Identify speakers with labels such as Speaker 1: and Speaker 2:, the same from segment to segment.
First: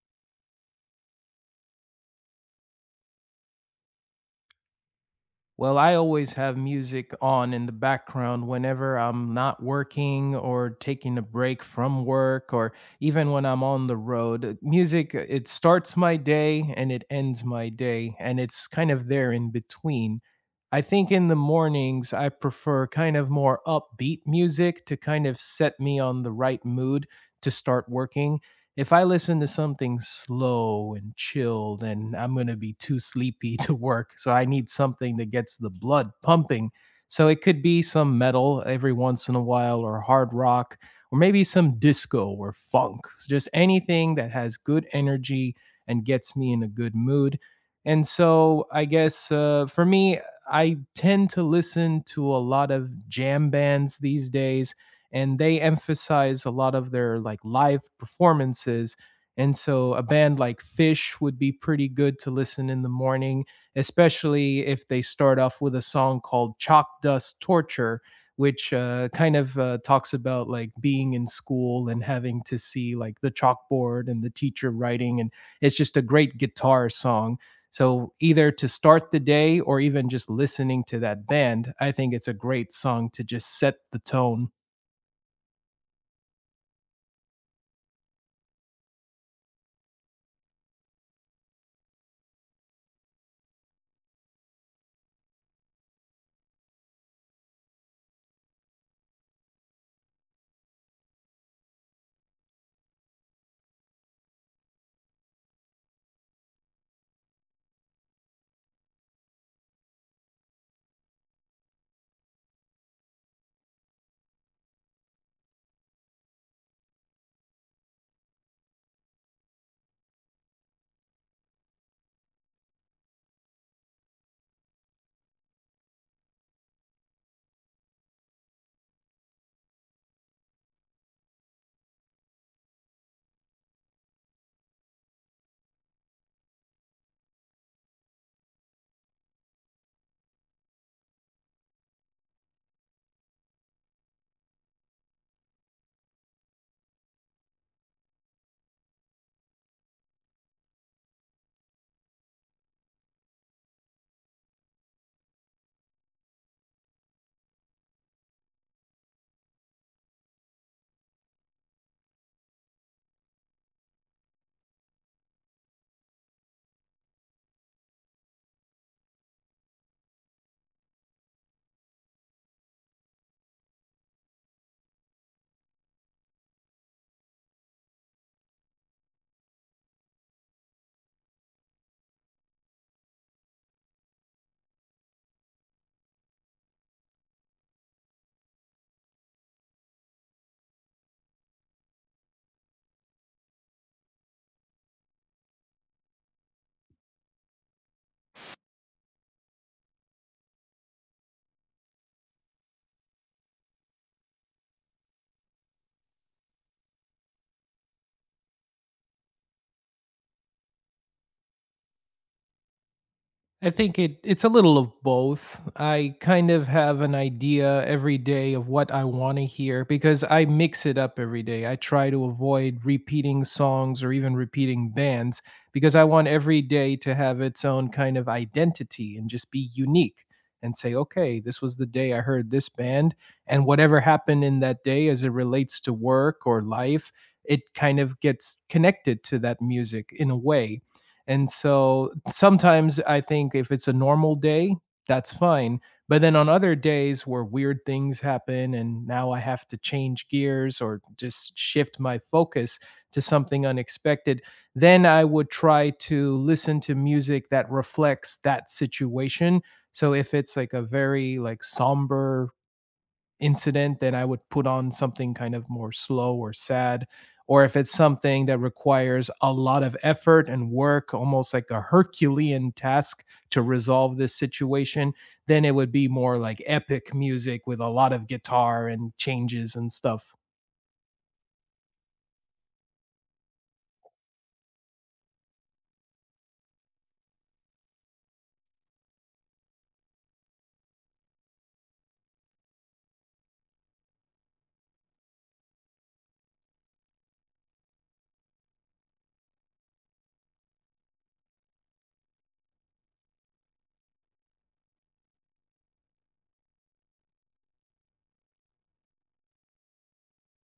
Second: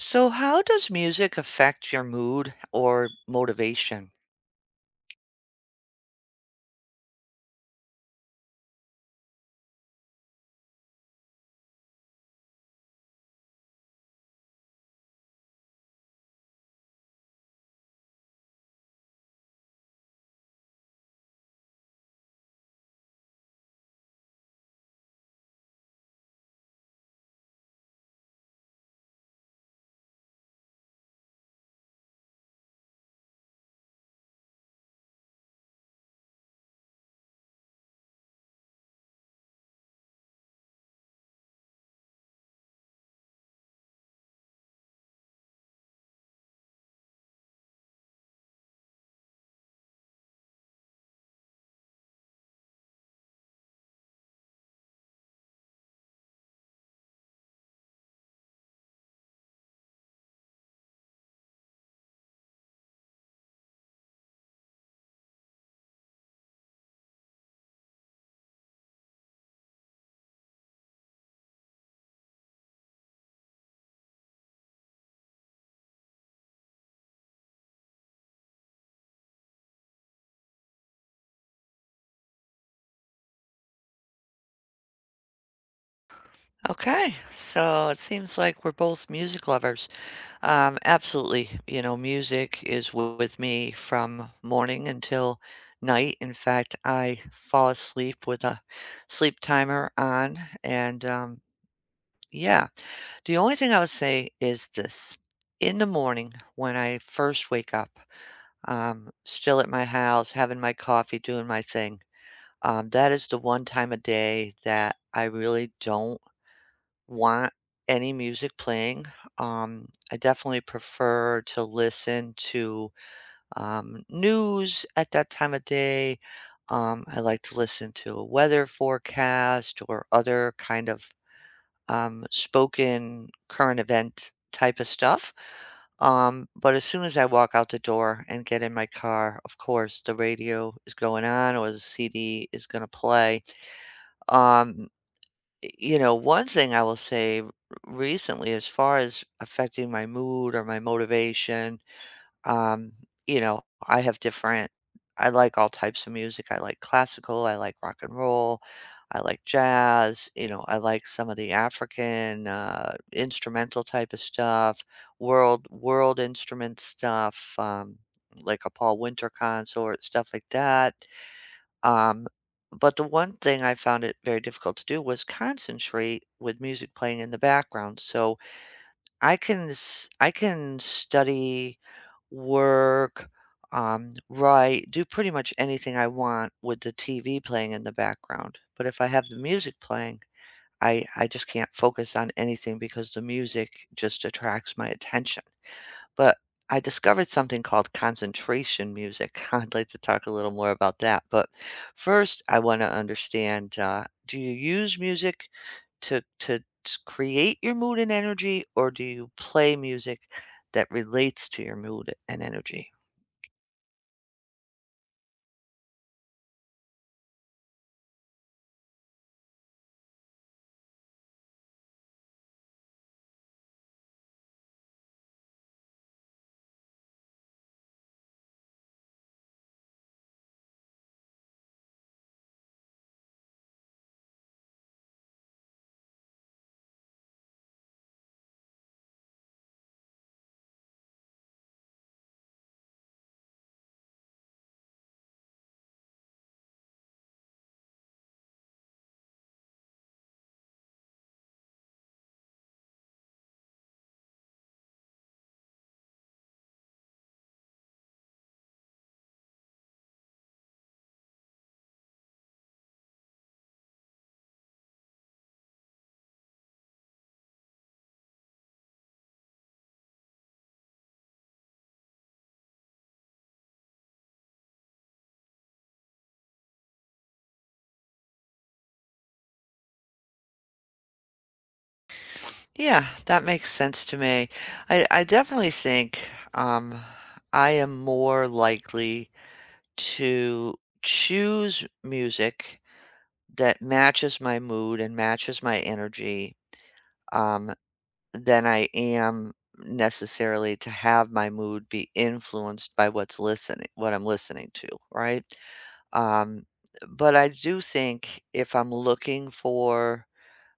Speaker 1: So, how does music affect your mood or motivation?
Speaker 2: Well, I always have music on in the background whenever I'm not working or taking a break from work or even when I'm on the road. Music, it starts my day and it ends my day, and it's kind of there in between. I think in the mornings I prefer kind of more upbeat music to kind of set me on the right mood to start working. If I listen to something slow and chill, then I'm going to be too sleepy to work. So I need something that gets the blood pumping. So it could be some metal every once in a while or hard rock or maybe some disco or funk. Just anything that has good energy and gets me in a good mood. And so I guess for me, I tend to listen to a lot of jam bands these days, and they emphasize a lot of their like live performances. And so a band like Fish would be pretty good to listen in the morning, especially if they start off with a song called Chalk Dust Torture, which kind of talks about like being in school and having to see like the chalkboard and the teacher writing. And it's just a great guitar song. So either to start the day or even just listening to that band, I think it's a great song to just set the tone.
Speaker 1: Okay, so it seems like we're both music lovers. Absolutely. You know, music is with me from morning until night. In fact, I fall asleep with a sleep timer on. Yeah, the only thing I would say is this. In the morning, when I first wake up, still at my house, having my coffee, doing my thing. That is the one time a day that I really don't want any music playing. I definitely prefer to listen to news at that time of day. I like to listen to a weather forecast or other kind of spoken current event type of stuff. But as soon as I walk out the door and get in my car, of course, the radio is going on or the CD is going to play. um, one thing I will say, r recently, as far as affecting my mood or my motivation, um, you know, I have different I like all types of music. I like classical, I like rock and roll, I like jazz. You know, I like some of the African, instrumental type of stuff, world instrument stuff, like a Paul Winter Consort, stuff like that. Um, but the one thing I found it very difficult to do was concentrate with music playing in the background. So I can I can study, work, write, do pretty much anything I want with the TV playing in the background. But if I have the music playing, I just can't focus on anything because the music just attracts my attention. But I discovered something called concentration music. I'd like to talk a little more about that. But first, I want to understand, do you use music to create your mood and energy, or do you play music that relates to your mood and energy?
Speaker 2: I think it's a little of both. I kind of have an idea every day of what I want to hear because I mix it up every day. I try to avoid repeating songs or even repeating bands because I want every day to have its own kind of identity and just be unique and say, "Okay, this was the day I heard this band and whatever happened in that day as it relates to work or life, it kind of gets connected to that music in a way." And so sometimes I think if it's a normal day, that's fine. But then on other days where weird things happen and now I have to change gears or just shift my focus to something unexpected, then I would try to listen to music that reflects that situation. So if it's like a very like somber incident, then I would put on something kind of more slow or sad. Or if it's something that requires a lot of effort and work, almost like a Herculean task to resolve this situation, then it would be more like epic music with a lot of guitar and changes and stuff.
Speaker 1: Yeah, that makes sense to me. I definitely think um, I am more likely to choose music that matches my mood and matches my energy, um, than I am necessarily to have my mood be influenced by what I'm listening to, right? Um, but I do think if I'm looking for,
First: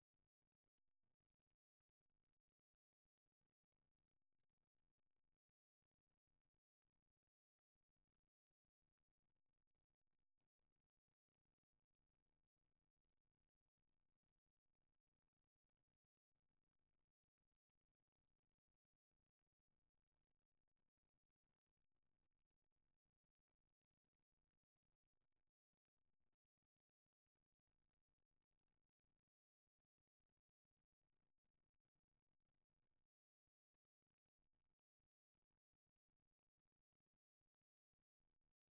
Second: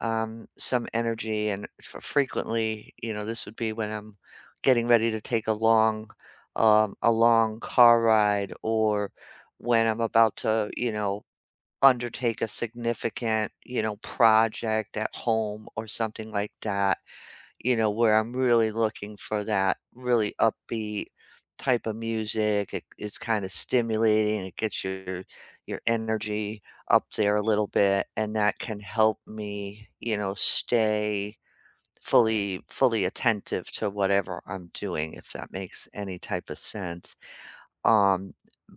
Speaker 1: some energy. And f frequently, you know, this would be when I'm getting ready to take a long car ride, or when I'm about to, you know, undertake a significant, you know, project at home or something like that, you know, where I'm really looking for that really upbeat type of music. It's kind of stimulating. It gets your energy up there a little bit, and that can help me, you know, stay fully attentive to whatever I'm doing, if that makes any type of sense. Um,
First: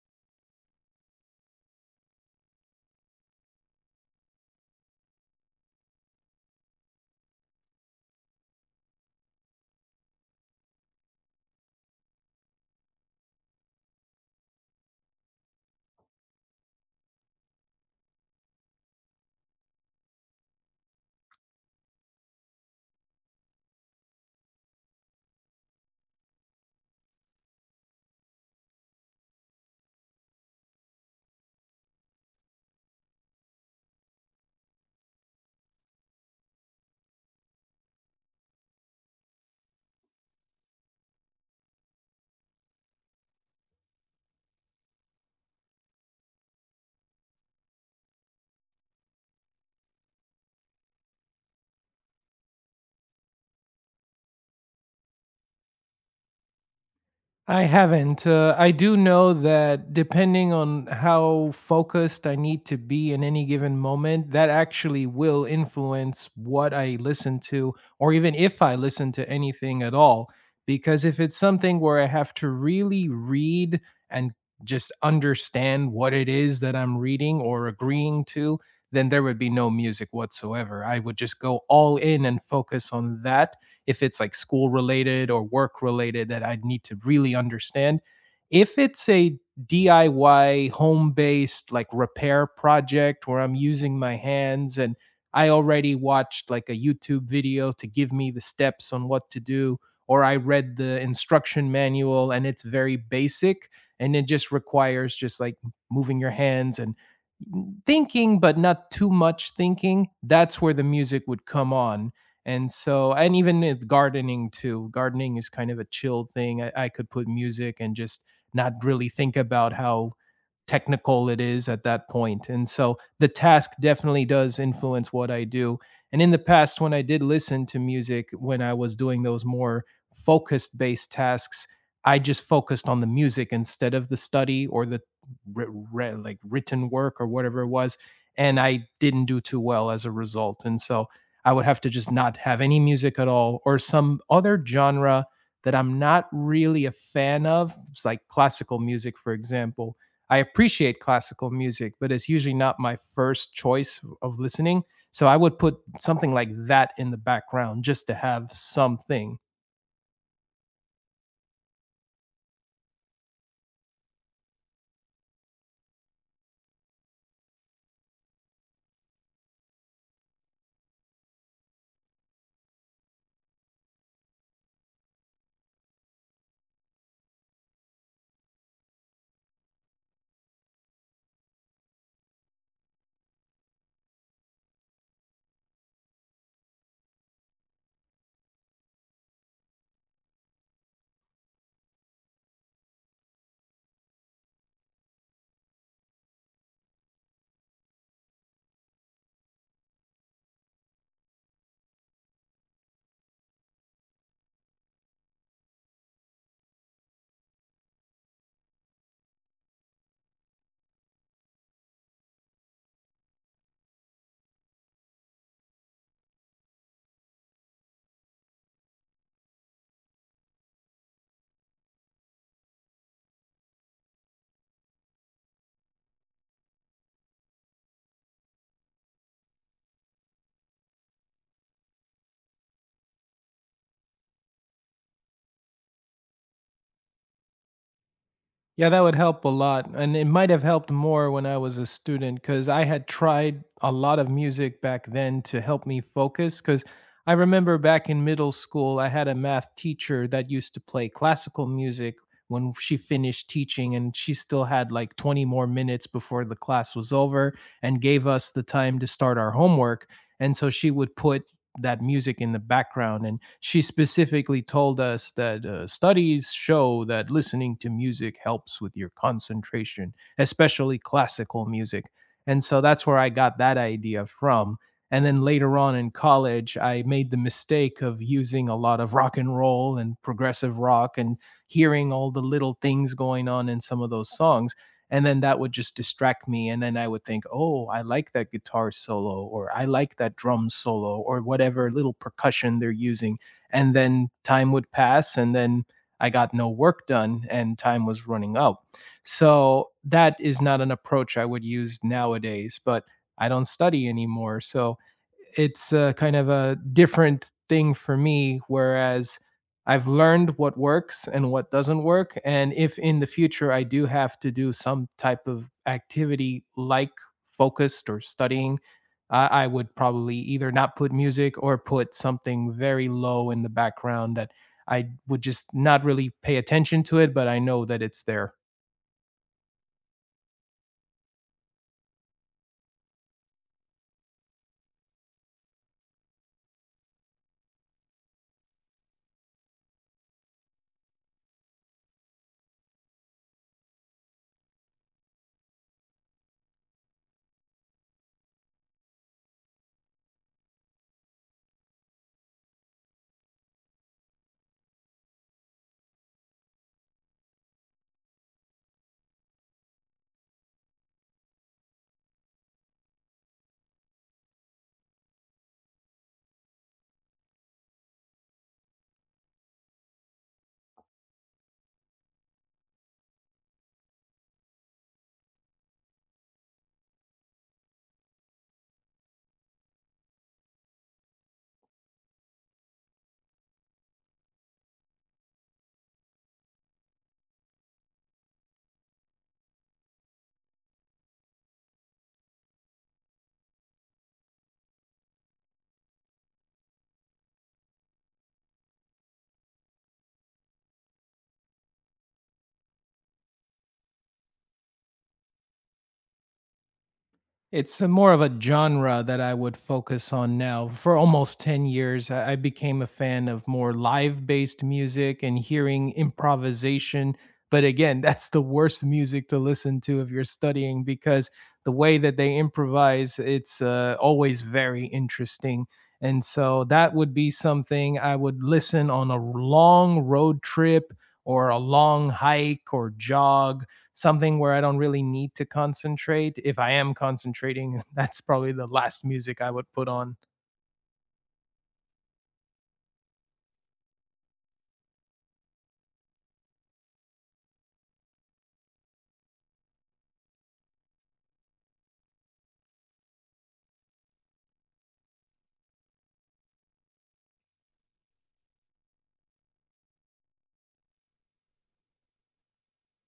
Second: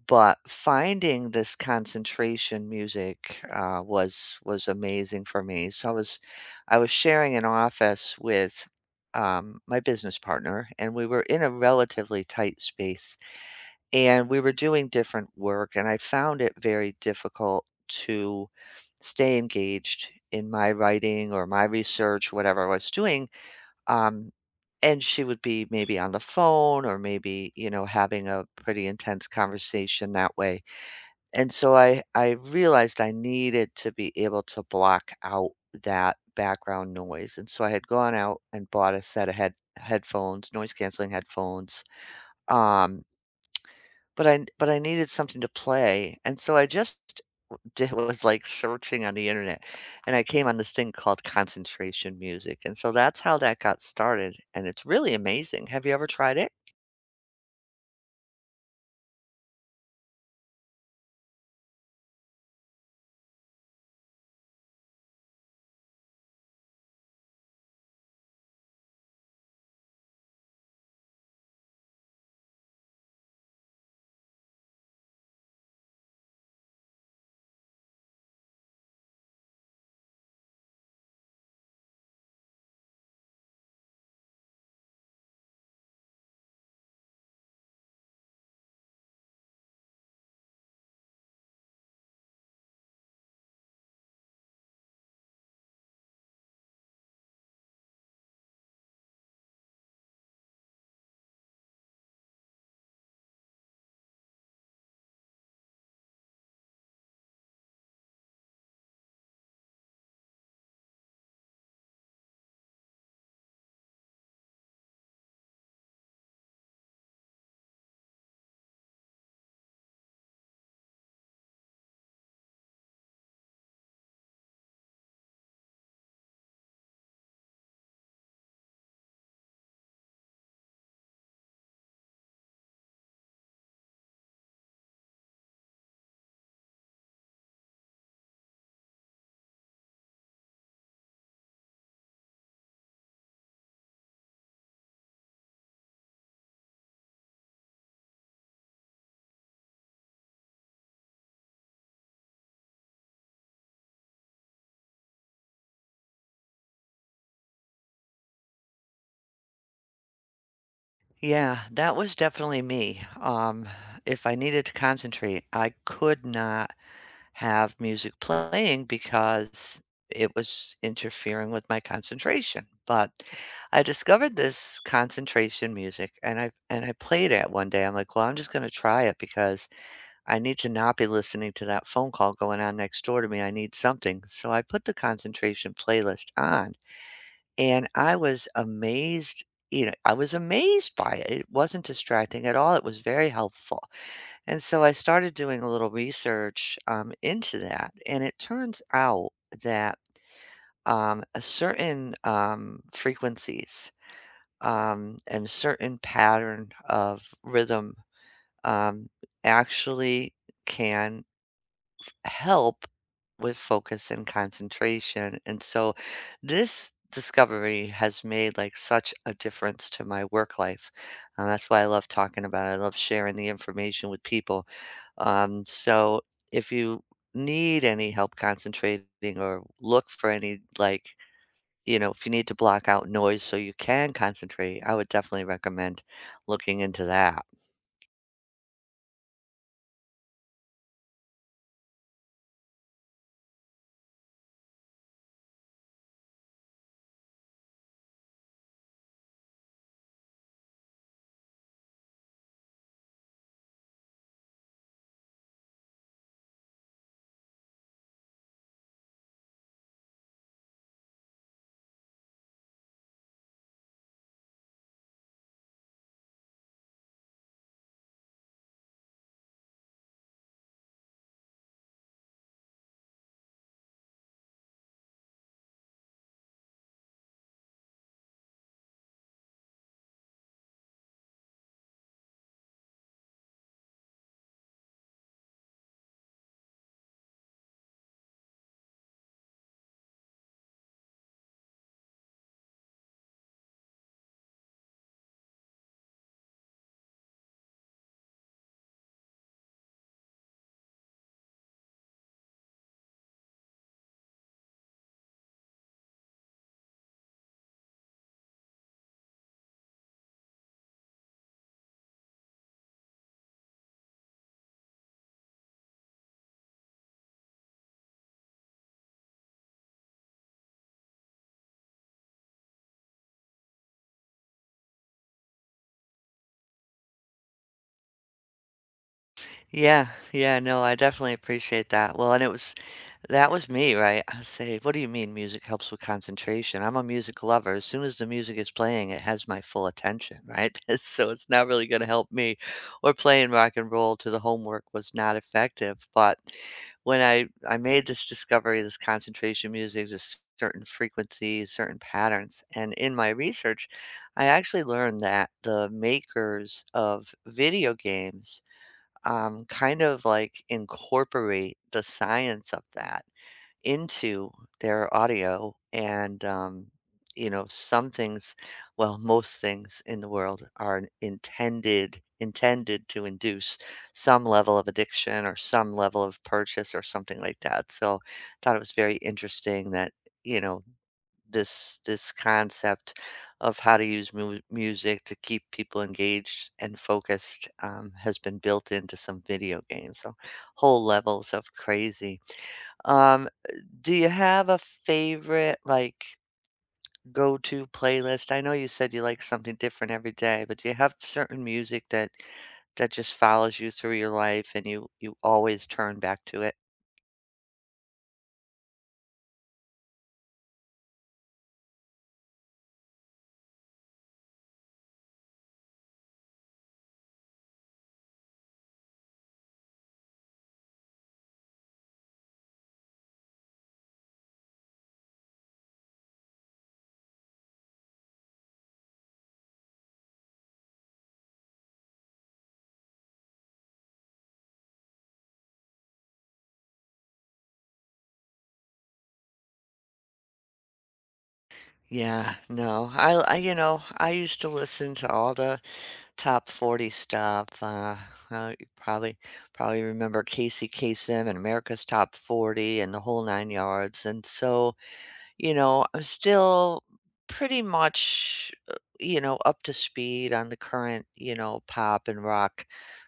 Speaker 1: but finding this concentration music, was amazing for me. So I was sharing an office with, my business partner, and we were in a relatively tight space, and we were doing different work, and I found it very difficult to stay engaged in my writing or my research, whatever I was doing. um, and she would be maybe on the phone or maybe, you know, having a pretty intense conversation that way. And so I realized I needed to be able to block out that background noise. And so I had gone out and bought a set of headphones, noise canceling headphones. Um, but I needed something to play. And so I just It was like searching on the internet, and I came on this thing called concentration music, and so that's how that got started, and it's really amazing. Have you ever tried it?
Speaker 2: I haven't. I do know that depending on how focused I need to be in any given moment, that actually will influence what I listen to, or even if I listen to anything at all. Because if it's something where I have to really read and just understand what it is that I'm reading or agreeing to, then there would be no music whatsoever. I would just go all in and focus on that if it's like school related or work related that I need to really understand. If it's a DIY home based like repair project where I'm using my hands and I already watched like a YouTube video to give me the steps on what to do, or I read the instruction manual and it's very basic and it just requires just like moving your hands and thinking, but not too much thinking. That's where the music would come on. And so, and even with gardening too, gardening is kind of a chill thing. I could put music and just not really think about how technical it is at that point. And so the task definitely does influence what I do. And in the past, when I did listen to music, when I was doing those more focused based tasks, I just focused on the music instead of the study or the re- like written work or whatever it was. And I didn't do too well as a result. And so I would have to just not have any music at all or some other genre that I'm not really a fan of. It's like classical music, for example. I appreciate classical music, but it's usually not my first choice of listening. So I would put something like that in the background just to have something.
Speaker 1: Yeah, that was definitely me. If I needed to concentrate, I could not have music playing because it was interfering with my concentration. But I discovered this concentration music, and I played it one day. I'm like, well, I'm just going to try it because I need to not be listening to that phone call going on next door to me. I need something. So I put the concentration playlist on and I was amazed. You know, I was amazed by it. It wasn't distracting at all. It was very helpful. And so I started doing a little research into that. And it turns out that a certain frequencies and certain pattern of rhythm um, actually can help with focus and concentration. And so this discovery has made like such a difference to my work life. And that's why I love talking about it. I love sharing the information with people. So if you need any help concentrating or look for any, like, you know, if you need to block out noise so you can concentrate, I would definitely recommend looking into that.
Speaker 2: Yeah, that would help a lot. And it might have helped more when I was a student because I had tried a lot of music back then to help me focus. Because I remember back in middle school, I had a math teacher that used to play classical music when she finished teaching, and she still had like 20 more minutes before the class was over and gave us the time to start our homework. And so she would put that music in the background, and she specifically told us that studies show that listening to music helps with your concentration, especially classical music. And so that's where I got that idea from. And then later on in college, I made the mistake of using a lot of rock and roll and progressive rock and hearing all the little things going on in some of those songs, and then that would just distract me. And then I would think, oh, I like that guitar solo or I like that drum solo or whatever little percussion they're using. And then time would pass, and then I got no work done and time was running out. So that is not an approach I would use nowadays. But I don't study anymore, so it's a kind of a different thing for me, whereas I've learned what works and what doesn't work. And if in the future I do have to do some type of activity like focused or studying, I would probably either not put music or put something very low in the background that I would just not really pay attention to it, but I know that it's there.
Speaker 1: Yeah yeah No, I definitely appreciate that well and it was That was me, right? I would say, "What do you mean music helps with concentration?" I'm a music lover. As soon as the music is playing, it has my full attention, right? So it's not really gonna help me, or playing rock and roll to the homework was not effective. But when I made this discovery, this concentration music, this certain frequencies, certain patterns, and in my research, I actually learned that the makers of video games, kind of, like, incorporate the science of that into their audio. And You know, some things, well, most things in the world are intended to induce some level of addiction or some level of purchase or something like that. So I thought it was very interesting that, you know, this concept of how to use music to keep people engaged and focused has been built into some video games. So whole levels of crazy. um, do you have a favorite, like, go-to playlist? I know you said you like something different every day, but do you have certain music that just follows you through your life and you always turn back to it?
Speaker 2: It's a more of a genre that I would focus on now. For almost 10 years, I became a fan of more live-based music and hearing improvisation. But again, that's the worst music to listen to if you're studying because the way that they improvise, it's always very interesting. And so that would be something I would listen on a long road trip or a long hike or jog, something where I don't really need to concentrate. If I am concentrating, that's probably the last music I would put on.
Speaker 1: Yeah, no. I, you know, I used to listen to all the top 40 stuff. You probably remember Casey Kasem and America's Top 40 and the whole nine yards. And so You know, I'm still pretty much, you know, up to speed on the current, you know, pop and rock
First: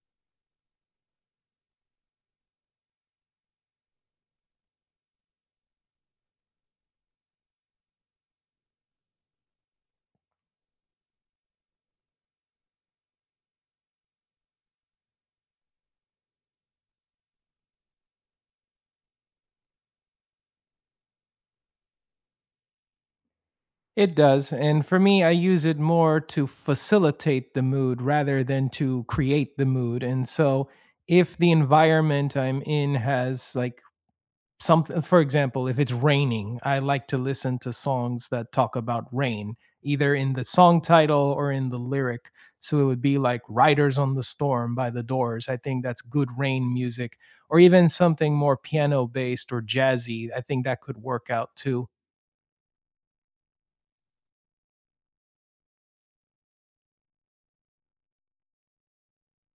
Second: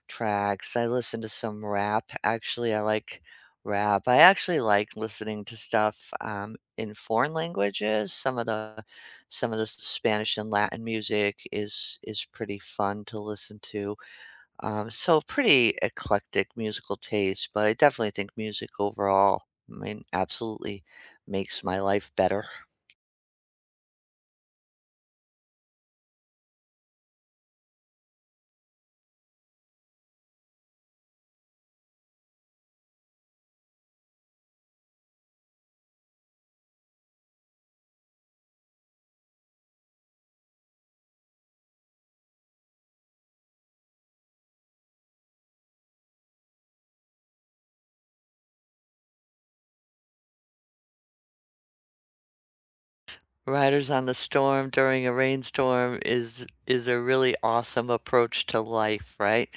Speaker 1: tracks. I listen to some rap. Actually, I like rap. I actually like listening to stuff in foreign languages. Some of the Spanish and Latin music is pretty fun to listen to. So pretty eclectic musical taste, but I definitely think music overall, I mean, absolutely makes my life better.
Speaker 2: It does. And for me, I use it more to facilitate the mood rather than to create the mood. And so if the environment I'm in has like something, for example, if it's raining, I like to listen to songs that talk about rain, either in the song title or in the lyric. So it would be like Riders on the Storm by The Doors. I think that's good rain music. Or even something more piano based or jazzy, I think that could work out too.
Speaker 1: Riders on the Storm during a rainstorm is a really awesome approach to life, right?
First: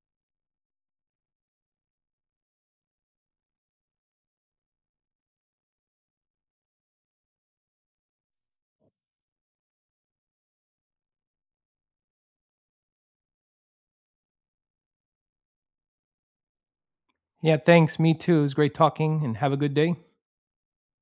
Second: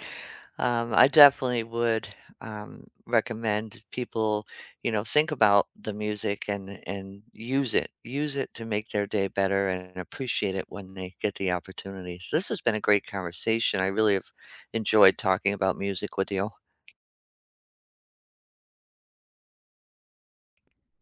Speaker 1: I definitely would recommend people, you know, think about the music and use it to make their day better, and appreciate it when they get the opportunities. This has been a great conversation. I really have enjoyed talking about music with you.
Speaker 2: Yeah, thanks, me too. It was great talking, and have a good day.